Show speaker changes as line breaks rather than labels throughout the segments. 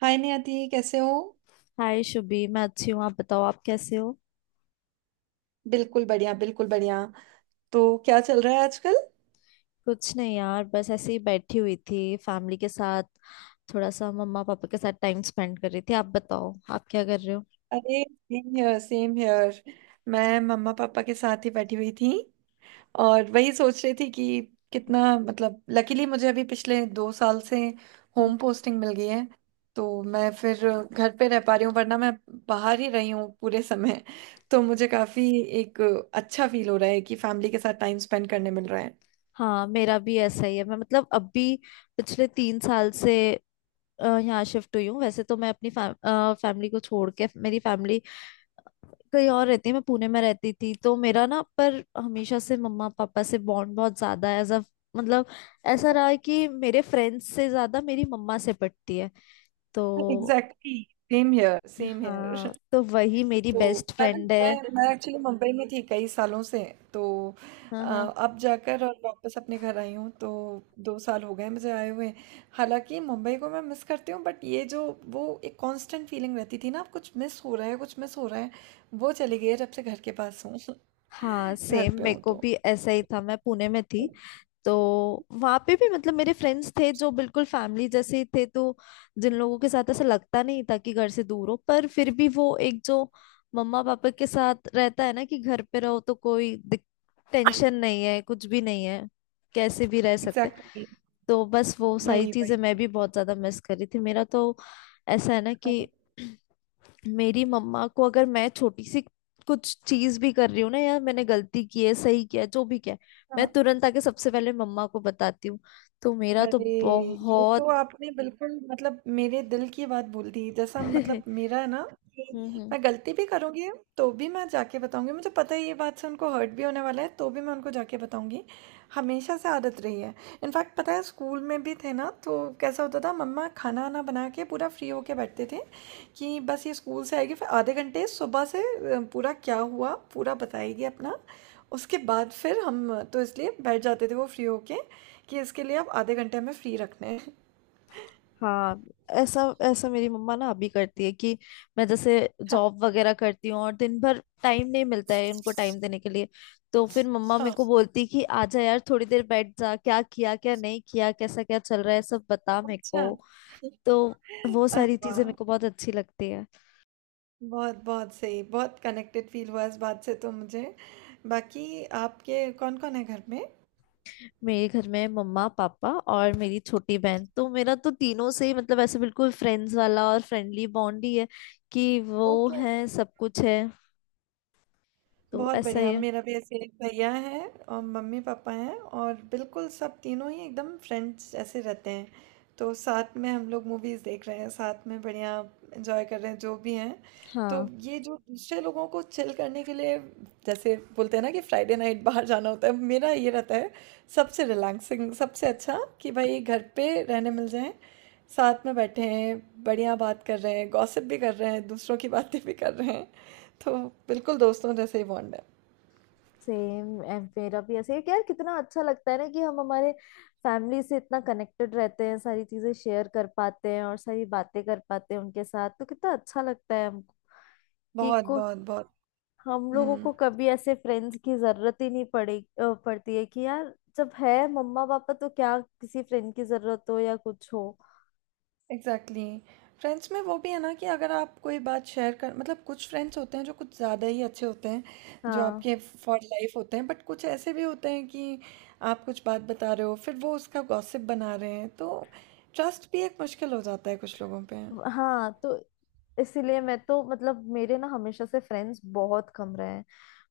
हाय नियति, कैसे हो।
हाय शुभी। मैं अच्छी हूँ। आप बताओ, आप कैसे हो?
बिल्कुल बढ़िया, बिल्कुल बढ़िया। तो क्या चल रहा है आजकल।
कुछ नहीं यार, बस ऐसे ही बैठी हुई थी फैमिली के साथ। थोड़ा सा मम्मा पापा के साथ टाइम स्पेंड कर रही थी। आप बताओ, आप क्या कर रहे हो?
अरे सेम हियर, सेम हियर। मैं मम्मा पापा के साथ ही बैठी हुई थी और वही सोच रही थी कि कितना मतलब लकीली मुझे अभी पिछले 2 साल से
हम्म।
होम पोस्टिंग मिल गई है। तो मैं फिर घर पे रह पा रही हूँ, वरना मैं बाहर ही रही हूँ पूरे समय। तो मुझे काफी एक अच्छा फील हो रहा है कि फैमिली के साथ टाइम स्पेंड करने मिल रहा है।
हाँ, मेरा भी ऐसा ही है। मैं मतलब अभी पिछले 3 साल से यहाँ शिफ्ट हुई हूँ। वैसे तो मैं अपनी फैमिली को छोड़ के, मेरी फैमिली कहीं और रहती है। मैं पुणे में रहती थी, तो मेरा ना, पर हमेशा से मम्मा पापा से बॉन्ड बहुत ज्यादा है। एज अ मतलब ऐसा रहा है कि मेरे फ्रेंड्स से ज्यादा मेरी मम्मा से पटती है। तो
exactly, same here, same here.
हाँ, तो वही मेरी
तो
बेस्ट
मैं भी
फ्रेंड
मैं
है।
मैं एक्चुअली मुंबई में थी कई सालों से। तो
हाँ, हाँ।
अब जाकर और वापस अपने घर आई हूँ, तो 2 साल हो गए मुझे आए हुए। हालांकि मुंबई को मैं मिस करती हूँ, बट ये जो वो एक कांस्टेंट फीलिंग रहती थी ना आप, कुछ मिस हो रहा है, कुछ मिस हो रहा है, वो चली गई है जब से घर के पास हूँ।
हाँ,
घर
सेम।
पे
मेरे
हूँ
को
तो
भी ऐसा ही था, मैं पुणे में थी। तो वहाँ पे भी मतलब मेरे फ्रेंड्स थे जो बिल्कुल फैमिली जैसे ही थे। तो जिन लोगों के साथ ऐसा लगता नहीं था कि घर से दूर हो, पर फिर भी वो एक जो मम्मा पापा के साथ रहता है ना, कि घर पे रहो तो कोई टेंशन नहीं है, कुछ भी नहीं है, कैसे भी रह सकते हैं।
Exactly, exactly।
तो बस वो सारी
वही,
चीजें
वही।
मैं भी बहुत ज्यादा मिस कर रही थी। मेरा तो ऐसा है ना कि मेरी मम्मा को, अगर मैं छोटी सी कुछ चीज भी कर रही हूँ ना यार, मैंने गलती की है, सही किया है, जो भी किया है, मैं
हाँ।
तुरंत आके सबसे पहले मम्मा को बताती हूँ। तो मेरा तो
अरे! ये तो
बहुत।
आपने बिल्कुल मतलब मेरे दिल की बात बोल दी। जैसा मतलब मेरा है ना
हम्म,
कि
हम्म।
मैं गलती भी करूँगी तो भी मैं जाके बताऊँगी। मुझे पता है ये बात से उनको हर्ट भी होने वाला है, तो भी मैं उनको जाके बताऊँगी। हमेशा से आदत रही है। इनफैक्ट पता है स्कूल में भी थे ना, तो कैसा होता था, मम्मा खाना-वाना बना के पूरा फ्री होके बैठते थे कि बस ये स्कूल से आएगी फिर आधे घंटे सुबह से पूरा क्या हुआ पूरा बताएगी अपना। उसके बाद फिर हम तो इसलिए बैठ जाते थे वो फ्री होके कि इसके लिए अब आधे घंटे हमें फ्री रखने हैं।
हाँ। ऐसा ऐसा मेरी मम्मा ना अभी करती है कि मैं जैसे
हाँ,
जॉब वगैरह करती हूँ और दिन भर टाइम नहीं मिलता है उनको टाइम देने के लिए। तो फिर मम्मा मेरे
हाँ,
को बोलती है कि आजा यार, थोड़ी देर बैठ जा, क्या किया क्या नहीं किया, कैसा क्या चल रहा है, सब बता मेरे
अच्छा।
को। तो वो सारी
अरे
चीजें मेरे
वाह!
को बहुत अच्छी लगती है।
बहुत, बहुत सही, बहुत कनेक्टेड फील हुआ इस बात से तो मुझे। बाकी आपके कौन-कौन है घर में?
मेरे घर में मम्मा पापा और मेरी छोटी बहन। तो मेरा तो तीनों से ही मतलब ऐसे बिल्कुल फ्रेंड्स वाला और फ्रेंडली बॉन्ड ही है कि वो
ओके,
है सब कुछ है। तो
बहुत
ऐसा ही
बढ़िया।
है।
मेरा भी ऐसे एक भैया है और मम्मी-पापा हैं और बिल्कुल सब तीनों ही एकदम फ्रेंड्स जैसे रहते हैं। तो साथ में हम लोग मूवीज़ देख रहे हैं, साथ में बढ़िया एन्जॉय कर रहे हैं जो भी हैं। तो
हाँ,
ये जो दूसरे लोगों को चिल करने के लिए जैसे बोलते हैं ना कि फ्राइडे नाइट बाहर जाना होता है, मेरा ये रहता है सबसे रिलैक्सिंग, सबसे अच्छा कि भाई घर पे रहने मिल जाएं, साथ में बैठे हैं, बढ़िया बात कर रहे हैं, गॉसिप भी कर रहे हैं, दूसरों की बातें भी कर रहे हैं। तो बिल्कुल दोस्तों जैसे ही बॉन्ड है।
सेम। मेरा भी ऐसे ही है कि यार कितना अच्छा लगता है ना कि हम हमारे फैमिली से इतना कनेक्टेड रहते हैं, सारी चीजें शेयर कर पाते हैं और सारी बातें कर पाते हैं उनके साथ, तो कितना अच्छा लगता है हमको। कि
बहुत,
को
बहुत, बहुत।
हम लोगों
हम्म।
को कभी ऐसे फ्रेंड्स की जरूरत ही नहीं पड़ती है कि यार, जब है मम्मा पापा तो क्या किसी फ्रेंड की जरूरत हो या कुछ हो।
Exactly, exactly। फ्रेंड्स में वो भी है ना कि अगर आप कोई बात शेयर कर, मतलब कुछ फ्रेंड्स होते हैं जो कुछ ज़्यादा ही अच्छे होते हैं, जो
हाँ,
आपके फॉर लाइफ होते हैं, बट कुछ ऐसे भी होते हैं कि आप कुछ बात बता रहे हो फिर वो उसका गॉसिप बना रहे हैं, तो ट्रस्ट भी एक मुश्किल हो जाता है कुछ लोगों पे।
हाँ। तो इसीलिए मैं तो मतलब मेरे ना हमेशा से फ्रेंड्स बहुत कम रहे हैं,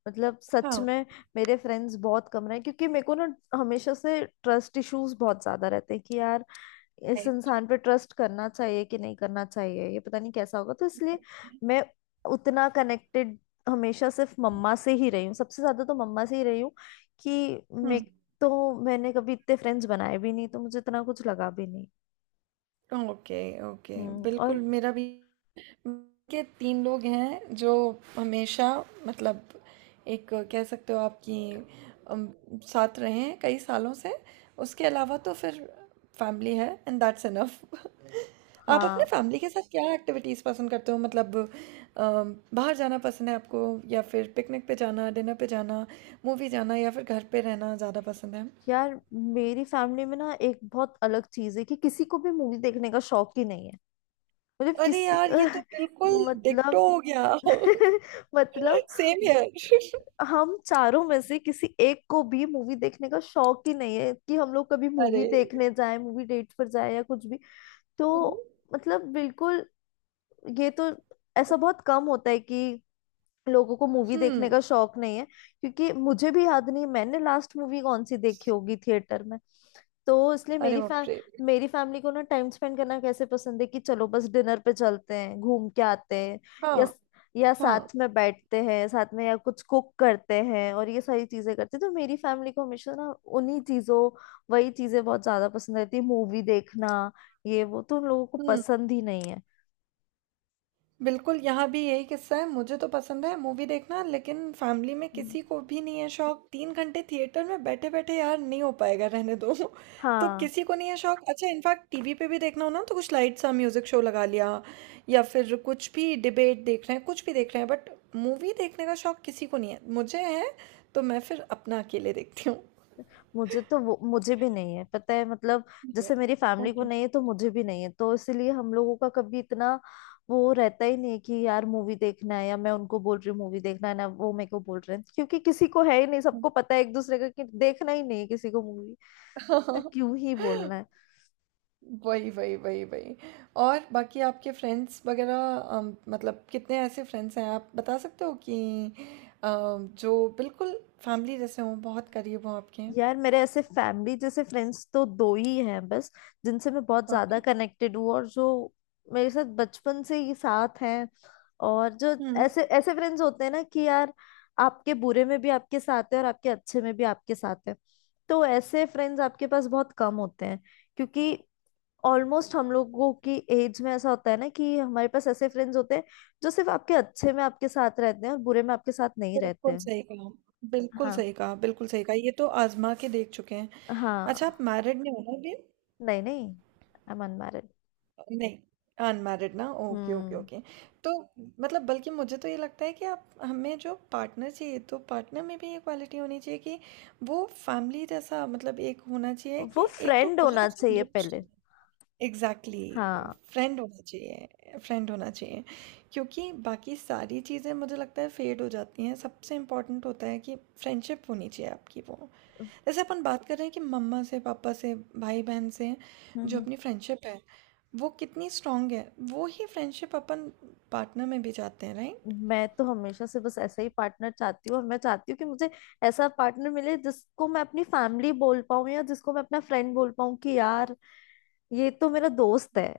मतलब सच
हाँ,
में। मेरे फ्रेंड्स बहुत कम रहे हैं क्योंकि मेरे को ना हमेशा से ट्रस्ट इश्यूज बहुत ज्यादा रहते हैं कि यार, इस
राइट।
इंसान पे ट्रस्ट करना चाहिए कि नहीं करना चाहिए, ये पता नहीं कैसा होगा, तो इसलिए मैं उतना कनेक्टेड हमेशा सिर्फ मम्मा से ही रही हूँ, सबसे ज्यादा तो मम्मा से ही रही हूँ। कि मैं
हम्म।
तो मैंने कभी इतने फ्रेंड्स बनाए भी नहीं, तो मुझे इतना कुछ लगा भी नहीं।
Okay, okay.
हम्म। और
बिल्कुल, मेरा भी के तीन लोग हैं जो हमेशा मतलब एक कह सकते हो आपकी अम, साथ रहे हैं कई सालों से। उसके अलावा तो फिर फैमिली है एंड दैट्स इनफ। आप अपने
हाँ
फैमिली के साथ क्या एक्टिविटीज़ पसंद करते हो, मतलब बाहर जाना पसंद है आपको, या फिर पिकनिक पे जाना, डिनर पे जाना, मूवी जाना, या फिर घर पे रहना ज़्यादा पसंद है?
यार, मेरी फैमिली में ना एक बहुत अलग चीज है कि किसी को भी मूवी देखने का शौक ही नहीं है। मतलब
अरे
किसी।
यार, ये तो बिल्कुल डिक्टो
मतलब।
हो गया।
मतलब
सेम हियर।
हम चारों में से किसी एक को भी मूवी देखने का शौक ही नहीं है कि हम लोग कभी मूवी
अरे।
देखने जाए, मूवी डेट पर जाए, या कुछ भी।
हम्म,
तो मतलब बिल्कुल, ये तो ऐसा बहुत कम होता है कि लोगों को मूवी देखने
हम्म।
का शौक नहीं है, क्योंकि मुझे भी याद नहीं मैंने लास्ट मूवी कौन सी देखी होगी थिएटर में। तो इसलिए
अरे बाप रे।
मेरी फैमिली को ना, टाइम स्पेंड करना कैसे पसंद है कि चलो बस डिनर पे चलते हैं, घूम के आते हैं, या
हाँ,
या
हाँ।
साथ में बैठते हैं, साथ में या कुछ कुक करते हैं और ये सारी चीजें करते हैं। तो मेरी फैमिली को हमेशा ना उन्हीं चीजों वही चीजें बहुत ज्यादा पसंद रहती है। मूवी देखना ये वो तो उन लोगों को
हम्म।
पसंद ही नहीं है।
बिल्कुल, यहाँ भी यही किस्सा है, मुझे तो पसंद है मूवी देखना, लेकिन फैमिली में
हम्म।
किसी को भी नहीं है शौक। 3 घंटे थिएटर में बैठे बैठे, यार नहीं हो पाएगा, रहने दो। तो
हाँ,
किसी को नहीं है शौक। अच्छा, इनफैक्ट टीवी पे भी देखना हो ना, तो कुछ लाइट सा म्यूजिक शो लगा लिया, या फिर कुछ भी डिबेट देख रहे हैं, कुछ भी देख रहे हैं, बट मूवी देखने का शौक किसी को नहीं है। मुझे है, तो मैं फिर अपना अकेले देखती हूँ।
मुझे तो वो मुझे भी नहीं है, पता है। मतलब जैसे मेरी फैमिली को नहीं है तो मुझे भी नहीं है, तो इसलिए हम लोगों का कभी इतना वो रहता ही नहीं है कि यार मूवी देखना है, या मैं उनको बोल रही हूँ मूवी देखना है, ना वो मेरे को बोल रहे हैं, क्योंकि किसी को है ही नहीं, सबको पता है एक दूसरे का कि देखना ही नहीं है किसी को मूवी, तो
ओके।
क्यों ही बोलना है।
वही, वही, वही, वही। और बाकी आपके फ्रेंड्स वगैरह, मतलब कितने ऐसे फ्रेंड्स हैं आप बता सकते हो कि जो बिल्कुल फैमिली जैसे हों, बहुत करीब हों आपके।
यार मेरे ऐसे फैमिली जैसे फ्रेंड्स तो दो ही हैं बस, जिनसे मैं बहुत ज्यादा
ओके।
कनेक्टेड हूँ और जो मेरे साथ बचपन से ही साथ हैं। और जो
हुँ।
ऐसे ऐसे फ्रेंड्स होते हैं ना कि यार, आपके बुरे में भी आपके साथ है और आपके अच्छे में भी आपके साथ है। तो ऐसे फ्रेंड्स आपके पास बहुत कम होते हैं, क्योंकि ऑलमोस्ट हम लोगों की एज में ऐसा होता है ना कि हमारे पास ऐसे फ्रेंड्स होते हैं जो सिर्फ आपके अच्छे में आपके साथ रहते हैं और बुरे में आपके साथ नहीं रहते
बिल्कुल
हैं।
सही कहा, बिल्कुल
हाँ,
सही कहा, बिल्कुल सही कहा, ये तो आजमा के देख चुके हैं।
हाँ।
अच्छा, आप मैरिड नहीं हो ना अभी?
नहीं, नहीं, आई एम अनमैरिड।
नहीं, अनमैरिड ना, ओके, ओके,
हम्म।
ओके। तो मतलब बल्कि मुझे तो ये लगता है कि आप, हमें जो पार्टनर चाहिए तो पार्टनर में भी ये क्वालिटी होनी चाहिए कि वो फैमिली जैसा, मतलब एक होना चाहिए
वो
कि एक तो
फ्रेंड
बहुत
होना
अच्छा
चाहिए
दोस्त
पहले।
होना। एग्जैक्टली।
हाँ।
फ्रेंड होना चाहिए, फ्रेंड होना चाहिए, क्योंकि बाकी सारी चीज़ें मुझे लगता है फेड हो जाती हैं, सबसे इम्पोर्टेंट होता है कि फ्रेंडशिप होनी चाहिए आपकी। वो जैसे अपन बात कर रहे हैं कि मम्मा से, पापा से, भाई बहन से जो
हम्म।
अपनी फ्रेंडशिप है वो कितनी स्ट्रांग है, वो ही फ्रेंडशिप अपन पार्टनर में भी चाहते हैं, राइट।
मैं तो हमेशा से बस ऐसा ही पार्टनर चाहती हूँ, और मैं चाहती हूँ कि मुझे ऐसा पार्टनर मिले जिसको मैं अपनी फैमिली बोल पाऊँ या जिसको मैं अपना फ्रेंड बोल पाऊँ कि यार, ये तो मेरा दोस्त है,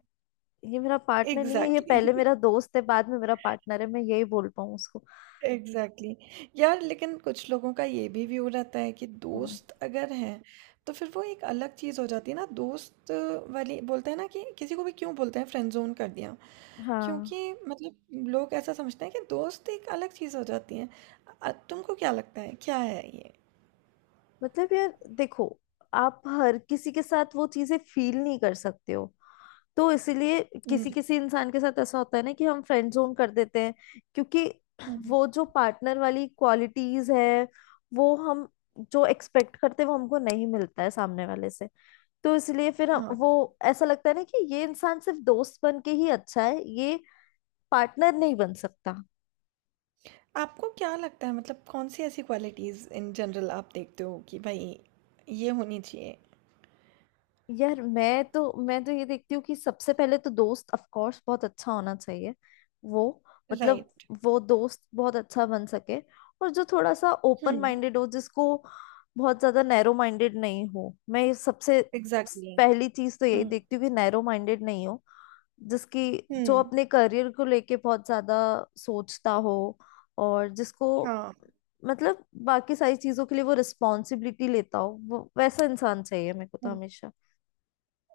ये मेरा पार्टनर नहीं है, ये पहले
एग्जैक्टली।
मेरा दोस्त है बाद में मेरा पार्टनर है, मैं यही बोल पाऊँ उसको।
एग्जैक्टली। यार, लेकिन कुछ लोगों का ये भी व्यू रहता है कि
हम्म।
दोस्त अगर हैं तो फिर वो एक अलग चीज़ हो जाती है ना, दोस्त वाली बोलते हैं ना कि किसी को भी क्यों बोलते हैं फ्रेंड जोन कर दिया,
हाँ,
क्योंकि मतलब लोग ऐसा समझते हैं कि दोस्त एक अलग चीज़ हो जाती है। तुमको क्या लगता है, क्या है ये?
मतलब यार देखो, आप हर किसी के साथ वो चीजें फील नहीं कर सकते हो, तो इसीलिए
हम्म।
किसी किसी इंसान के साथ ऐसा होता है ना कि हम फ्रेंड जोन कर देते हैं। क्योंकि
हम्म।
वो जो पार्टनर वाली क्वालिटीज है, वो हम जो एक्सपेक्ट करते हैं, वो हमको नहीं मिलता है सामने वाले से। तो इसलिए फिर हम
हाँ।
वो ऐसा लगता है ना कि ये इंसान सिर्फ दोस्त बन के ही अच्छा है, ये पार्टनर नहीं बन सकता।
आपको क्या लगता है, मतलब कौन-सी ऐसी क्वालिटीज़ इन जनरल आप देखते हो कि भई ये होनी चाहिए?
यार मैं तो ये देखती हूँ कि सबसे पहले तो दोस्त ऑफ कोर्स बहुत अच्छा होना चाहिए। वो मतलब
राइट।
वो दोस्त बहुत अच्छा बन सके, और जो थोड़ा सा
हुँ।
ओपन माइंडेड हो, जिसको बहुत ज्यादा नैरो माइंडेड नहीं हो। मैं ये सबसे
एग्ज़ैक्टली।
पहली चीज तो यही
हुँ।
देखती हूँ कि नैरो माइंडेड नहीं हो, जिसकी जो
हुँ।
अपने करियर को लेके बहुत ज्यादा सोचता हो, और जिसको
हाँ।
मतलब बाकी सारी चीजों के लिए वो रिस्पॉन्सिबिलिटी लेता हो, वो वैसा इंसान चाहिए मेरे को तो
हाँ।
हमेशा।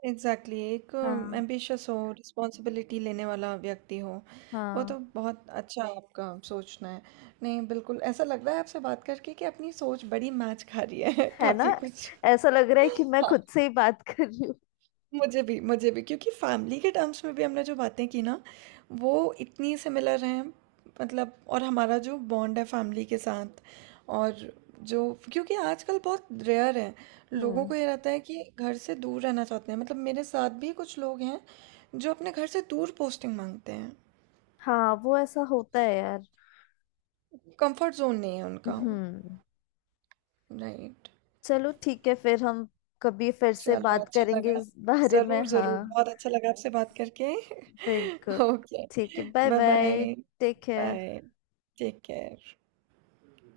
एग्ज़ैक्टली, एक
हाँ,
एम्बिशियस हो, रिस्पॉन्सिबिलिटी लेने वाला व्यक्ति हो, वो
हाँ।
तो बहुत अच्छा आपका सोचना है। नहीं बिल्कुल, ऐसा लग रहा है आपसे बात करके कि अपनी सोच बड़ी मैच खा रही है,
है ना,
काफ़ी कुछ।
ऐसा लग रहा है कि मैं खुद से ही बात कर रही हूँ।
मुझे भी, मुझे भी, क्योंकि फैमिली के टर्म्स में भी हमने जो बातें की ना वो इतनी सिमिलर हैं, मतलब, और हमारा जो बॉन्ड है फैमिली के साथ, और जो, क्योंकि आजकल बहुत रेयर है, लोगों
हम्म।
को ये रहता है कि घर से दूर रहना चाहते हैं। मतलब मेरे साथ भी कुछ लोग हैं जो अपने घर से दूर पोस्टिंग मांगते हैं,
हाँ वो ऐसा होता है यार।
कंफर्ट जोन नहीं है उनका।
हम्म।
राइट।
चलो ठीक है, फिर हम कभी फिर से
चलो,
बात
अच्छा
करेंगे
लगा।
इस बारे में।
ज़रूर, ज़रूर,
हाँ,
बहुत अच्छा लगा आपसे बात करके।
बिल्कुल।
ओके,
ठीक है, bye
bye bye.
Bye.
Bye,
take care.
Bye, take care.